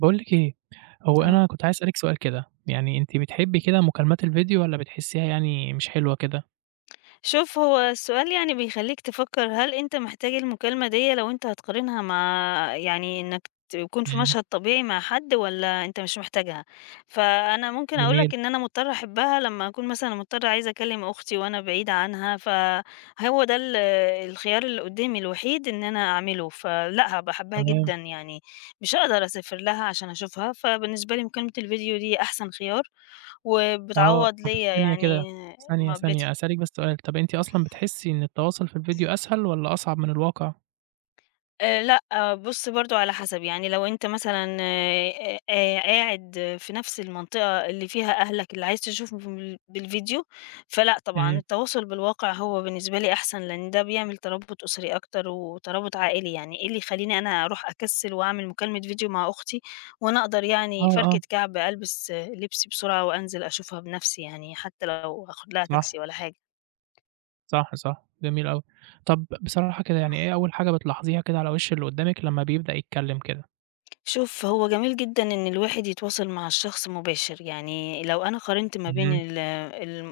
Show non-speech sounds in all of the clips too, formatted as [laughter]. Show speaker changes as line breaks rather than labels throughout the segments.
باقول لِك إيه، هو
آه.
أنا كنت عايز أسألِك سؤال كده، يعني أنتِ بتحبي كده مكالمات الفيديو والّا بتحسيها يعني مش حلوة كده؟
شوف هو السؤال يعني بيخلّيك تفكّر هل أنت محتاج المكالمة ديّة لو أنت هتقارنها مع يعني إنك تكون في
إمم،
مشهد طبيعي مع حد والّا أنت مش محتاجها؟ فأنا ممكن أقول
جميل،
لك إن أنا مضطرة أحبها لمّا أكون مثلًا مضطرة عايزة أكلّم أختي وأنا بعيدة عنها، فهو ده الخيار اللي قدّامي الوحيد إن أنا أعمله، فلأ هابقى حاباها
تمام،
جدًا يعني مش هاقدر أسافر لها عشان أشوفها، فبالنسبة لي مكالمة الفيديو دي أحسن خيار،
آه،
وبتعوّض
طب
ليّا
ثانية كده،
يعني
ثانية، ثانية،
مقابلتها.
أسألِك بس سؤال، طب أنتِ أصلًا بتحسي إن التواصل في الفيديو أسهل والّا أصعب من الواقع؟
لأ، آه، بُص برضه على حسب، يعني لو أنت مثلًا قاعد في نفس المنطقة اللي فيها أهلك اللي عايز تشوفهم بالفيديو، فلأ طبعًا
إمم،
التواصل بالواقع هو بالنسبة لي أحسن، لإن ده بيعمل ترابط أسري أكتر وترابط عائلي، يعني إيه اللي يخلّيني أنا أروح أكسّل وأعمل مكالمة فيديو مع أختي وأنا أقدر يعني
آه،
فركة
آه،
كعب ألبس لبسي بسرعة وأنزل أشوفها بنفسي يعني، حتى لو هاخد لها
صح،
تاكسي والّا حاجة.
صح، جميل أوي. طب بصراحة كده يعني إيه أول حاجة بتلاحظيها كده على وِش اللي قدّامِك لمّا بيبدأ يتكلم كده؟
شوف هو جميل جدًا إن الواحد يتواصل مع الشخص مباشر، يعني لو أنا قارنت ما بين
إمم،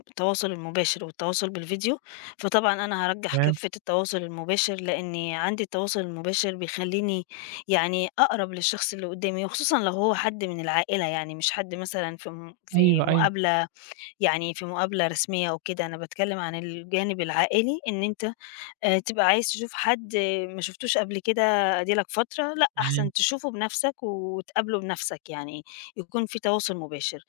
التواصل المباشر والتواصل بالفيديو، فطبعًا أنا هارجّح
تمام،
كفّة التواصل المباشر، لإني عندي التواصل المباشر بيخلّيني يعني أقرب للشخص اللي قدّامي، وخصوصًا لو هو حد من العائلة يعني مش حد مثلًا في
أيوه، أيوه،
مقابلة يعني في مقابلة رسمية أو كده، أنا باتكلّم عن الجانب العائلي إن أنت تبقى عايز تشوف حد ما شُفتوش قبل كده أدي لك فترة، لأ
إمم،
أحسن تشوفه بنَفْسك وتقابله بنَفْسك، يعني يكون في تواصل مباشر،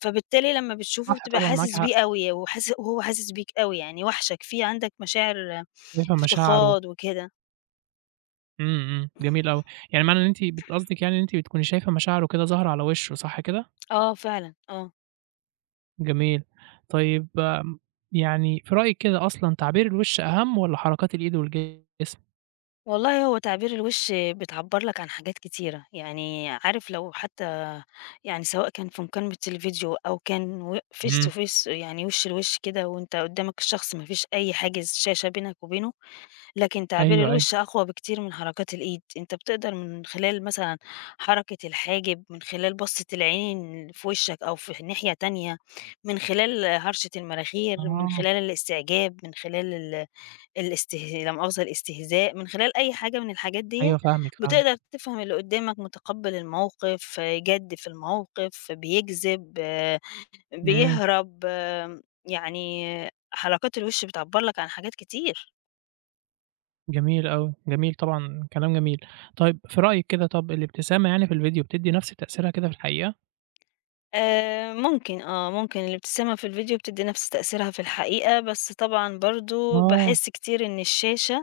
فبالتالي لمّا بتشوفه
صح
بتبقى
طبعًا معاكِ
حاسس
حق،
بيه أوي وحاس وهو حاسس بيك أوي، يعني واحشك، في عندك مشاعر
شايفة مشاعره.
افتقاد وكده.
إمم، إمم، جميل أوي، يعني معنى إن أنتِ قصدِك يعني إن أنتِ بتكوني شايفة مشاعره كده ظاهرة على وشه صح كده؟
آه فعلًا، آه.
جميل، طيب يعني في رأيِك كده أصلًا تعبير الوش أهم والّا حركات الإيد والجسم؟
والله هو تعبير الوِش بتعبّر لك عن حاجات كتيرة، يعني عارف لو حتى يعني سواء كان في مكالمة الفيديو أو كان و face to
إمم،
face يعني وِش لوِش كده وأنت قدّامك الشخص ما فيش أي حاجز شاشة بينك وبينه، لكن تعبير
أيوه، أيوه،
الوِش أقوى بكتير من حركات الإيد، أنت بتقدر من خلال مثلًا حركة الحاجب، من خلال بصّة العين في وشّك أو في ناحية تانية، من خلال هرشة المناخير، من
آه،
خلال الاستعجاب، من خلال ال الاسته لا مؤاخذة الاستهزاء، من خلال أي حاجة من الحاجات ديّة،
أيوه فاهمِك، فاهمِك،
بتقدر تفهم اللي قدّامك متقبّل الموقف، جَد في الموقف، بيكذب،
إمم،
بيهرب، يعني حركات الوِش بتعبّر لك عن حاجات كتير.
جميل أوي، جميل طبعًا كلام جميل، طيب في رأيِك كده طب الابتسامة يعني في الفيديو بتدّي نفس تأثيرها كده في الحقيقة؟
ممكن الابتسامة في الفيديو بتدّي نفس تأثيرها في الحقيقة، بس طبعًا برضه
آه،
باحس كتير إن الشاشة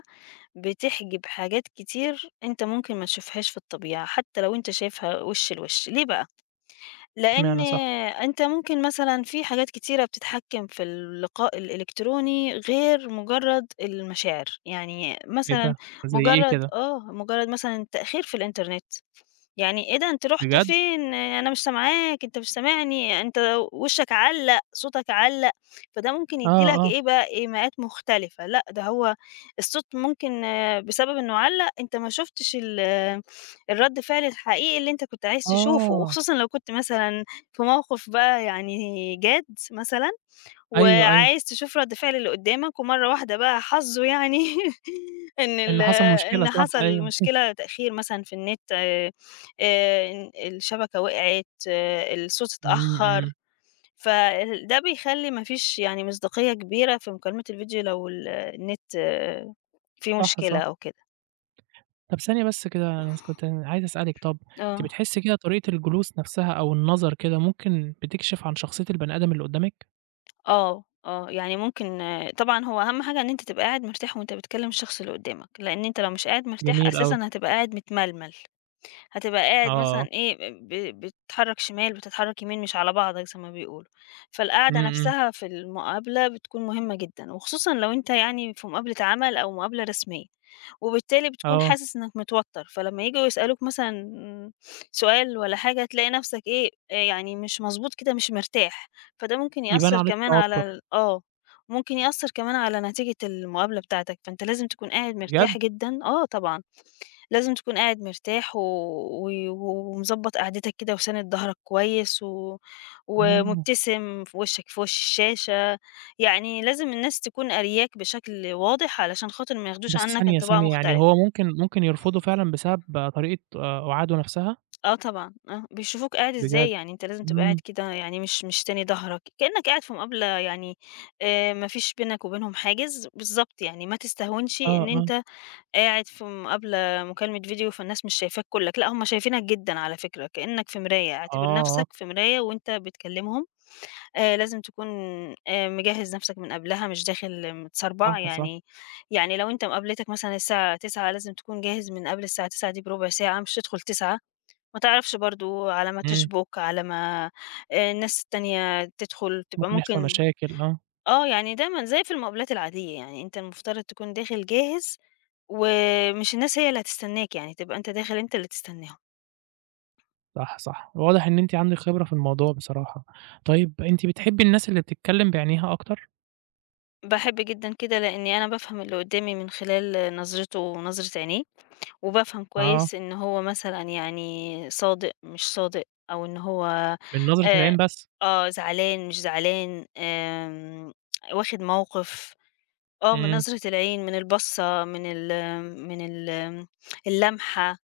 بتحجب حاجات كتير أنت ممكن ما تشوفهاش في الطبيعة، حتى لو أنت شايفها وِش لوِش، ليه بقى؟ لإن
اشمعنى صح؟
أنت ممكن مثلًا في حاجات كتيرة بتتحكم في اللقاء الإلكتروني غير مجرد المشاعر، يعني
إيه
مثلًا
ده، زي إيه
مجرد
كده؟
آه، مجرد مثلًا التأخير في الإنترنت. يعني إيه ده أنتِ رُحتِ
بجد؟
فين؟ أنا مش سامعاك، أنت مش سامعني، أنت وشّك علّق، صوتك علّق، فده ممكن يدّي
آه،
لك
آه،
إيه بقى، إيماءات مختلفة، لأ ده هو الصوت ممكن بسبب إنه علّق أنت ما شُفتش ال آه، الرَد فعل الحقيقي اللي أنت كنت عايز تشوفه،
آه،
وخصوصًا لو كنت مثلًا في موقف بقى يعني جاد مثلًا
أيوه، أيوه،
وعايز تشوف رد فعل اللي قدّامك، ومرّة واحدة بقى حظّه يعني [laughs] إن
إن حصل مشكلة
إن
صح،
حصل
أيوه.
مشكلة تأخير مثلًا في النت إن الشبكة وقعت، آه، الصوت
إمم،
اتأخّر،
إمم،
فده بيخلّي ما فيش يعني مصداقية كبيرة في مكالمة الفيديو لو النت فيه
صح،
مشكلة
صح.
أو كده.
طب ثانية بس كده أنا س كنت عايز أسألِك، طب أنتِ
آه،
بتحسّي كده طريقة الجلوس نفسها أو النظر كده ممكن بتكشف عن شخصية البني آدم اللي قدّامِك؟
آه، آه، يعني ممكن طبعًا هو أهم حاجة إن أنت تبقى قاعد مرتاح وأنت بتكلّم الشخص اللي قدّامك، لإن أنت لو مش قاعد مرتاح
جميل أوي،
أساسًا هتبقى قاعد متململ. هتبقى قاعد
آه،
مثلًا إيه، بتتحرّك شمال، بتتحرّك يمين، مش على بعضك زي ما بيقولوا.
إمم،
فالقعدة
إمم،
نفسها في المقابلة بتكون مهمة جدًا، وخصوصًا لو أنت يعني في مقابلة عمل أو مقابلة رسمية، وبالتالي بتكون
آه،
حاسس إنك متوتر، فلمّا ييجوا يسألوك مثلًا سؤال والّا حاجة، تلاقي نفسك إيه، يعني مش مضبوط كده، مش مرتاح، فده ممكن
يبان
يأثّر
عليه
كمان على
التوتر،
ال آه، ممكن يأثّر كمان على نتيجة المقابلة بتاعتك، فأنت لازم تكون قاعد
بجد!
مرتاح جدًا آه طبعًا. لازم تكون قاعد مرتاح و و ومضبّط قعدتك كده وساند ضهرك كويس و
آه،
ومبتسم في وشّك في وش الشاشة، يعني لازم الناس تكون قارياك بشكل واضح علشان خاطر ما ياخدوش
بس
عنّك
ثانية،
انطباع
ثانية، يعني
مختلف.
هو ممكن يرفضه فعلًا بسبب طريقة قعاده نفسها؟
آه طبعًا، آه، بيشوفوك قاعد
بجد!
إزاي، يعني أنت لازم تبقى قاعد
إمم،
كده يعني مش ساند ضهرك، كإنّك قاعد في مقابلة يعني ما فيش بينك وبينهم حاجز، بالضبط يعني ما تستهونش
آه،
إن
آه،
أنت قاعد في مقابلة مكالمة فيديو، فالناس مش شايفاك كلّك، لأ هُم شايفينك جدًا على فكرة، كإنّك في مراية،
آه،
اعتبر
آه،
نفْسك في مراية وأنت بتكلمهم، لازم تكون مجهّز نفْسك من قبلها، مش داخل متسربع،
صح، صح،
يعني يعني لو أنت مقابلتك مثلًا الساعة 09:00 لازم تكون جاهز من قبل الساعة 09:00 دي بربع ساعة، مش تدخل 09:00 ما تعرفش برضه على ما
إمم،
تشبُك، على ما الناس التانية تدخل، تبقى
ممكن يحصل
ممكن
مشاكل، آه.
يعني دايمًا زي في المقابلات العادية، يعني أنت المفترض تكون داخل جاهز، ومش الناس هي اللي هتستناك، يعني تبقى أنت داخل أنت اللي تستناهم.
صح، صح. واضح إن أنتِ عندِك خبرة في الموضوع بصراحة. طيب أنتِ بتحبّي الناس اللي بتتكلّم بعينيها أكتر؟
باحب جدًا كده لإني أنا بافهم اللي قدّامي من خلال نظرته ونظرة عينيه، وبافهم
آه،
كويس إن هو مثلًا يعني صادق، مش صادق، أو إن هو
من نظرة
آآ،
العين بس.
زعلان، مش زعلان، واخد موقف. آه، من
إمم،
نظرة العين، من البصّة، من ال من ال اللمحة،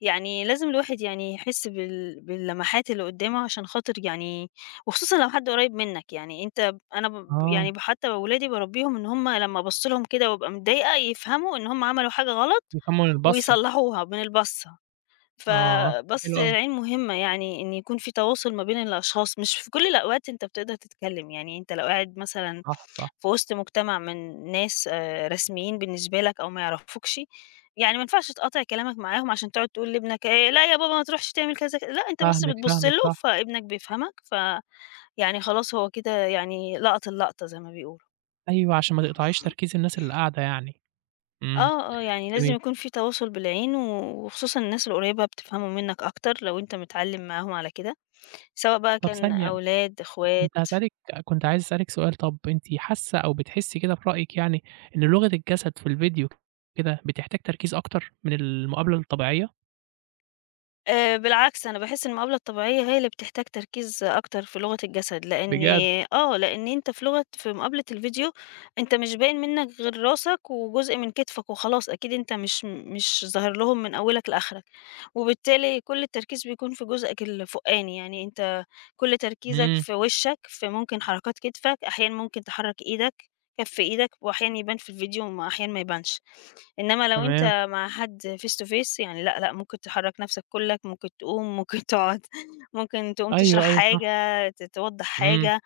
يعني لازم الواحد يعني يحس باللمحات اللي قدّامه عشان خاطر يعني وخصوصًا لو حد قريّب منّك، يعني أنت ب أنا ب
آه،
يعني ب حتى ولادي باربّيهم إن هُم لمّا أبُص لهم كده وابقى متضايقة يفهموا إن هُم عملوا حاجة غلط
بيفهموا من البَصّة.
ويصلّحوها من البصّة.
آه، حلو
فباسة
أوي.
العين مهمة يعني إن يكون في تواصل ما بين الأشخاص، مش في كل الأوقات أنت بتقدر تتكلم، يعني أنت لو قاعد مثلًا
صح، صح.
في وسط مجتمع من ناس رسميين بالنسبة لك أو ما يعرفوكش، يعني ما ينفعش تقاطع كلامك معاهم عشان تقعد تقول لابنك "لأ يا بابا ما تروحش تعمل كذا ك" لأ أنت بس
فاهمِك،
بتبُص
فاهمِك،
له
صح.
فابنك بيفهمك، فيعني خلاص هو كده يعني لقط اللقطة زي ما بيقولوا.
أيوه، عشان ما تقطعيش تركيز الناس اللي قاعدة يعني. إمم،
آه، آه، يعني لازم
جميل.
يكون في تواصل بالعين و وخصوصًا الناس القريبة بتفهموا منك أكتر لو أنت متعلم معاهم على كده. سواء بقى
طَب
كان
ثانية،
أولاد، إخوات
كنت هاسألِك كنت عايز أسألِك سؤال طَب أنتِ حاسّة أو بتحسّي كده في رأيِك يعني إن لغة الجسد في الفيديو كده بتحتاج تركيز أكتر من المقابلة الطبيعية؟
بالعكس أنا باحس إن المقابلة الطبيعية هي اللي بتحتاج تركيز أكتر في لغة الجسد، لإن
بجد!
لإن أنت في مقابلة الفيديو أنت مش باين منك غير راسك وجزء من كتفك وخلاص، أكيد أنت مش ظاهر لهم من أولك لآخرك، وبالتالي كل التركيز بيكون في جزءك الفوقاني، يعني أنت كل تركيزك
إمم،
في وشك، في ممكن حركات كتفك، أحيانًا ممكن تحرك إيدك، كف إيدك، وأحيانًا يبان في الفيديو وأحيانًا ما يبانش. إنما لو
تمام.
أنت مع حد face to face يعني لأ، لأ، ممكن تحرّك نَفْسك كُلّك، ممكن تقوم، ممكن تقعد، [laughs] ممكن تقوم تشرح
أيوه، أيوه،
حاجة،
صح.
توضّح
إمم،
حاجة،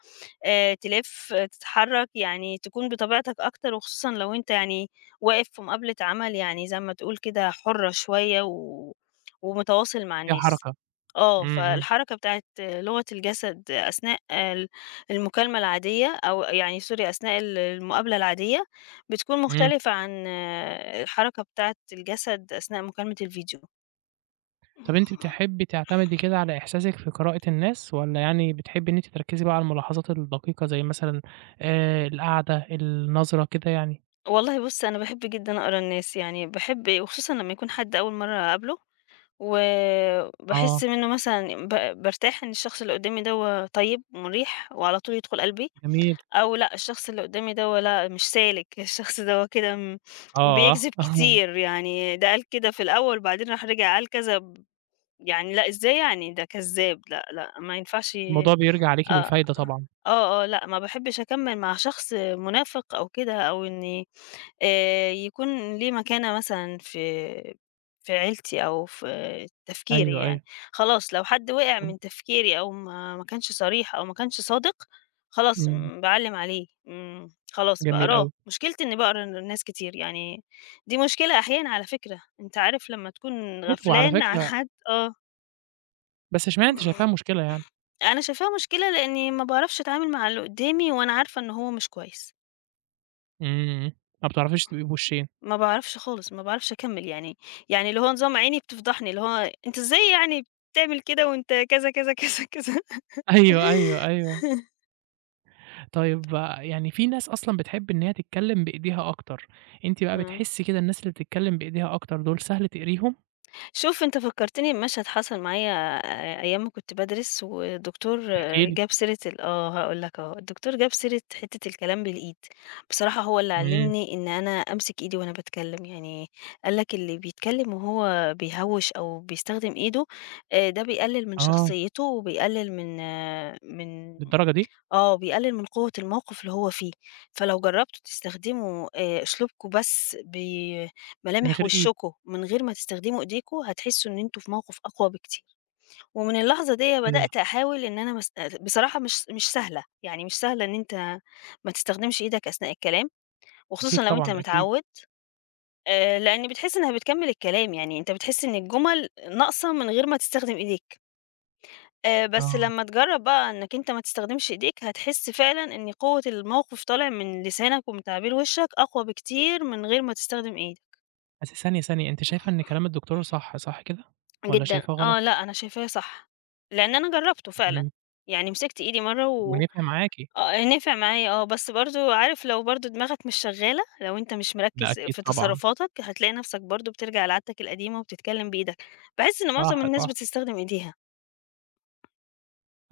تلِف، تتحرّك، يعني تكون بطبيعتك أكتر وخصوصًا لو أنت يعني واقف في مقابلة عمل يعني زي ما تقول كده حُرّة شوية و ومتواصل مع
فيها
الناس.
حركة، إمم، إمم،
فالحركة بتاعة لغة الجسد أثناء المكالمة العادية أو يعني sorry أثناء المقابلة العادية بتكون
إمم.
مختلفة عن الحركة بتاعة الجسد أثناء مكالمة الفيديو.
طَب أنتِ بتحبي تعتمدي كده على إحساسِك في قراءة الناس، والّا يعني بتحبي إن أنتِ تركّزي بقى على الملاحظات الدقيقة زي مثلًا القعدة، النظرة كده يعني؟
والله بُص، أنا باحب جدًا أقرا الناس، يعني باحب وخصوصًا لمّا يكون حد أول مرّة أقابله،
آه،
وباحس منّه مثلًا بارتاح إن الشخص اللي قدّامي دوّة طيب ومريح وعلى طول يدخل قلبي،
جميل،
أو لأ، الشخص اللي قدّامي دوّة لأ، مش سالك، [laughs] الشخص دوّة كده
آه،
بيكذب
[laughs]
كتير، يعني ده قال كده في الأول وبعدين راح رجع قال كذا، يعني لأ، إزاي يعني ده كذاب، لأ، لأ، ما ينفعش
الموضوع بيرجع عليكِ
آه،
بالفايدة طبعًا،
آه، آه، لأ، ما باحبش أكمّل مع شخص منافق أو كده، أو إني يكون ليه مكانة مثلًا في عيلتي أو في تفكيري
أيوه، أيوه،
يعني، خلاص لو حد وقع
طَب
من تفكيري أو ما كانش صريح أو ما كانش صادق، خلاص
إمم،
باعلّم عليه، خلاص
جميل
باقراه،
أوي،
مشكلتي إني باقرا الناس كتير، يعني دي مشكلة أحيانًا على فكرة، أنت عارف لمّا تكون
حلو على
غفلان عن
فكرة،
حد
بس اشمعنى أنتِ شايفاها
آه.
مشكلة يعني؟
أنا شايفاها مشكلة لإني ما باعرفش أتعامل مع اللي قدّامي وأنا عارفة إن هو مش كويس،
إمم، إمم، ما بتعرفيش تبقي بوشّين،
ما باعرفش خالص، ما باعرفش أكمّل يعني، يعني اللي هو نظام عيني بتفضحني، اللي هو أنت إزاي يعني بتعمل كده وأنت كذا، كذا، كذا، كذا.
أيوه، أيوه، أيوه.
[laughs]
طيب آه، يعني في ناس أصلًا بتحب إن هي تتكلم بإيديها أكتر، أنتِ بقى
آه.
بتحسي كده الناس اللي بتتكلم بإيديها أكتر دول سهل تقريهم؟
شوف أنت فكّرتني بمشهد حصل معايا أيام ما كنت بادرس، والدكتور
احكي لي.
جاب سيرة ال آه هاقول لك أهو، الدكتور جاب سيرة حتّة الكلام بالإيد، بصراحة هو اللي
إمم،
علّمني إن أنا أمسك إيدي وأنا باتكلّم، يعني قال لك اللي بيتكلّم وهو بيهوّش أو بيستخدم إيده ده بيقلّل من
آه،
شخصيته وبيقلّل من آه، من
للدرجة دي؟
آه، بيقلل من قوة الموقف اللي هو فيه، فلو جربتوا تستخدموا أسلوبكم بس
من
بملامح
غير إيد،
وشكم من غير ما تستخدموا إيديكم، هتحسوا إن أنتم في موقف أقوى بكتير، ومن اللحظة ديّة
إيه ده!
بدأت أحاول إن أنا مس آه، بصراحة مش سهلة، يعني مش سهلة إن أنت ما تستخدمش إيدك أثناء الكلام،
أكيد
وخصوصًا لو أنت
طبعًا، ده أكيد،
متعود لإن بتحس إنها بتكمل الكلام، يعني أنت بتحس إن الجمل ناقصة من غير ما تستخدم إيديك. بس
آه.
لمّا تجرّب بقى إنك أنت ما تستخدمش إيديك، هتحس فعلًا إن قوة الموقف طالع من لسانك ومن تعبير وشّك أقوى بكتير من غير ما تستخدم إيدك،
بس ثانية، ثانية، أنتِ شايفة إن كلام الدكتور صح، صح كده والّا
جدًا.
شايفاه غلط؟
آه، لأ، أنا شايفاه صح، لإن أنا جرّبته فعلًا،
إمم،
يعني مسكت إيدي مرّة
ونفع معاكِ،
آه، آه، نفع معايا آه، بس برضه عارف لو برضه دماغك مش شغّالة، لو أنت مش
ده
مركّز
أكيد
في
طبعًا،
تصرفاتك، هتلاقي نفْسك برضه بترجع لعادتك القديمة وبتتكلم بإيدك. باحس إن
صح،
معظم الناس
صح،
بتستخدم إيديها.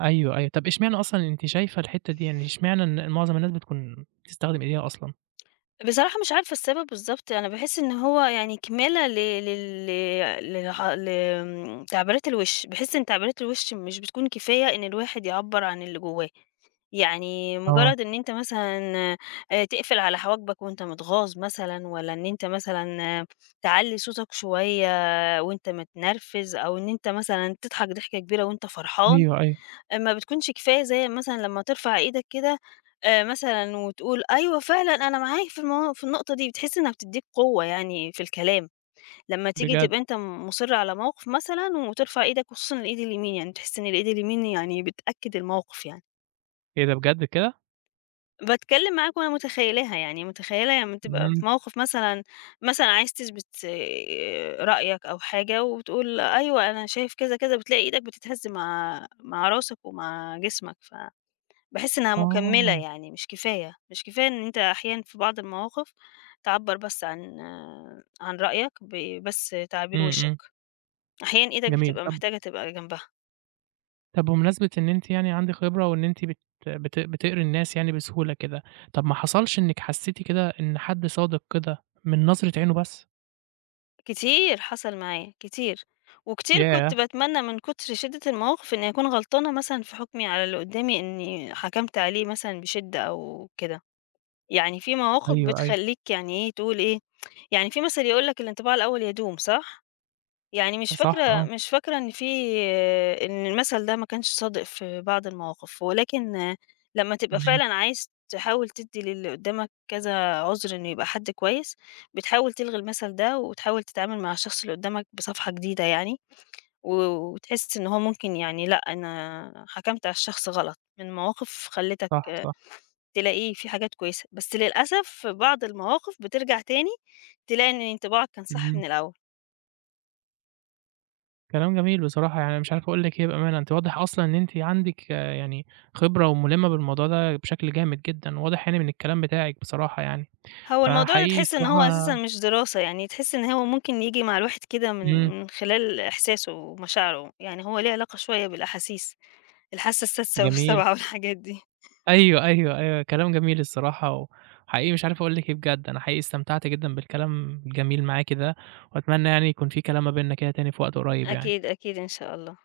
أيوه، أيوه. طب إشمعنى أصلًا أنتِ شايفة الحتة دي يعني، إشمعنى إن معظم الناس بتكون بتستخدم إيديها أصلًا؟
بصراحة مش عارفة السبب بالضبط، أنا باحس إن هو يعني كمالة ل لل للح ل آمم، تعبيرات الوِش، باحس إن تعبيرات الوِش مش بتكون كفاية إن الواحد يعبّر عن اللي جواه، يعني
آه،
مجرد إن أنت مثلًا تقفل على حواجبك وأنت متغاظ مثلًا، والّا إن أنت مثلًا تعلّي صوتك شوية وأنت متنرفز، أو إن أنت مثلًا تضحك ضحكة كبيرة وأنت فرحان.
أيوه، أيوه،
ما بتكونش كفاية زي مثلًا لمّا ترفع إيدك كده مثلًا وتقول أيوه فعلًا أنا معاك في النقطة دي، بتحس إنها بتدّيك قوة يعني في الكلام، لمّا تيجي
بجد،
تبقى أنت مُصِر على موقف مثلًا وترفع إيدك وخصوصًا الإيد اليمين، يعني بتحس إن الإيد اليمين يعني بتأكد الموقف يعني.
إيه ده بجد كده!
باتكلم معاك وأنا متخيلاها يعني، متخيلة لمّا تبقى
إمم.
في موقف مثلًا مثلًا عايز تثبت رأيك أو حاجة وبتقول أيوه أنا شايف كذا، كذا، بتلاقي إيدك بتتهز مع راسك ومع جسمك باحس إنها مكمّلة
آه،
يعني مش كفاية، مش كفاية إن أنت أحيانًا في بعض المواقف تعبّر بس عن عن رأيك بس تعابير
إمم،
وشّك،
إمم،
أحيانًا إيدك
جميل.
بتبقى
طَب
محتاجة تبقى جنبها،
طَب بمناسبة إن أنتِ يعني عندِك خبرة وإن أنتِ بت بت بتقري الناس يعني بسهولة كده، طَب ما حصلش إنِّك حسّيتِ كده إن حد صادق كده من نظرة عينه بس؟
كتير حصل معايا كتير، وكتير كنت
ياه!
باتمنى من كتر شِدّة المواقف إني أكون غلطانة مثلًا في حكمي على اللي قدّامي إني حكمت عليه مثلًا بشِدّة أو كده، يعني في مواقف
أيوه، أيوه،
بتخلّيك يعني إيه تقول إيه، يعني في مثل يقول لك الانطباع الأول يدوم صح؟ يعني مش
صح
فاكرة
آه،
مش فاكرة إن في إن المثل ده ما كانش صادق في بعض المواقف، ولكن لمّا تبقى
إمم،
فعلًا عايز تحاول تدّي للي قدّامك كذا عُذر إنه يبقى حد كويس، بتحاول تلغي المثل ده وتحاول تتعامل مع الشخص اللي قدّامك بصفحة جديدة يعني، و وتحس إن هو ممكن يعني لأ، أنا حكمت على الشخص غلط، من مواقف خلّتك
صح، صح،
تلاقي في حاجات كويسة، بس للأسف في بعض المواقف بترجع تاني تلاقي إن انطباعك كان صح
إمم،
من الأول.
كلام جميل بصراحة، يعني أنا مش عارف أقول لِك إيه بأمانة، أنتِ واضح أصلًا إن أنتِ عندِك يعني خبرة ومُلِّمة بالموضوع ده بشكل جامد جدًا، واضح يعني من الكلام بتاعِك بصراحة يعني،
هو الموضوع ده
فحقيقي
تحس إن هو أساسًا
الصراحة
مش دراسة، يعني تحس إن هو ممكن ييجي مع الواحد كده من
إمم،
من خلال إحساسه ومشاعره، يعني هو ليه علاقة شوية بالأحاسيس، الحاسة السادسة
جميل.
والسابعة والحاجات دي.
أيوه، أيوه، أيوه، كلام جميل الصراحة، وحقيقي مش عارف أقول لِك إيه بجد، أنا حقيقي استمتعت جدًا بالكلام الجميل معاكِ ده، وأتمنى يعني يكون في كلام ما بيننا كده تاني في وقت قريب
أكيد،
يعني.
أكيد إن شاء الله.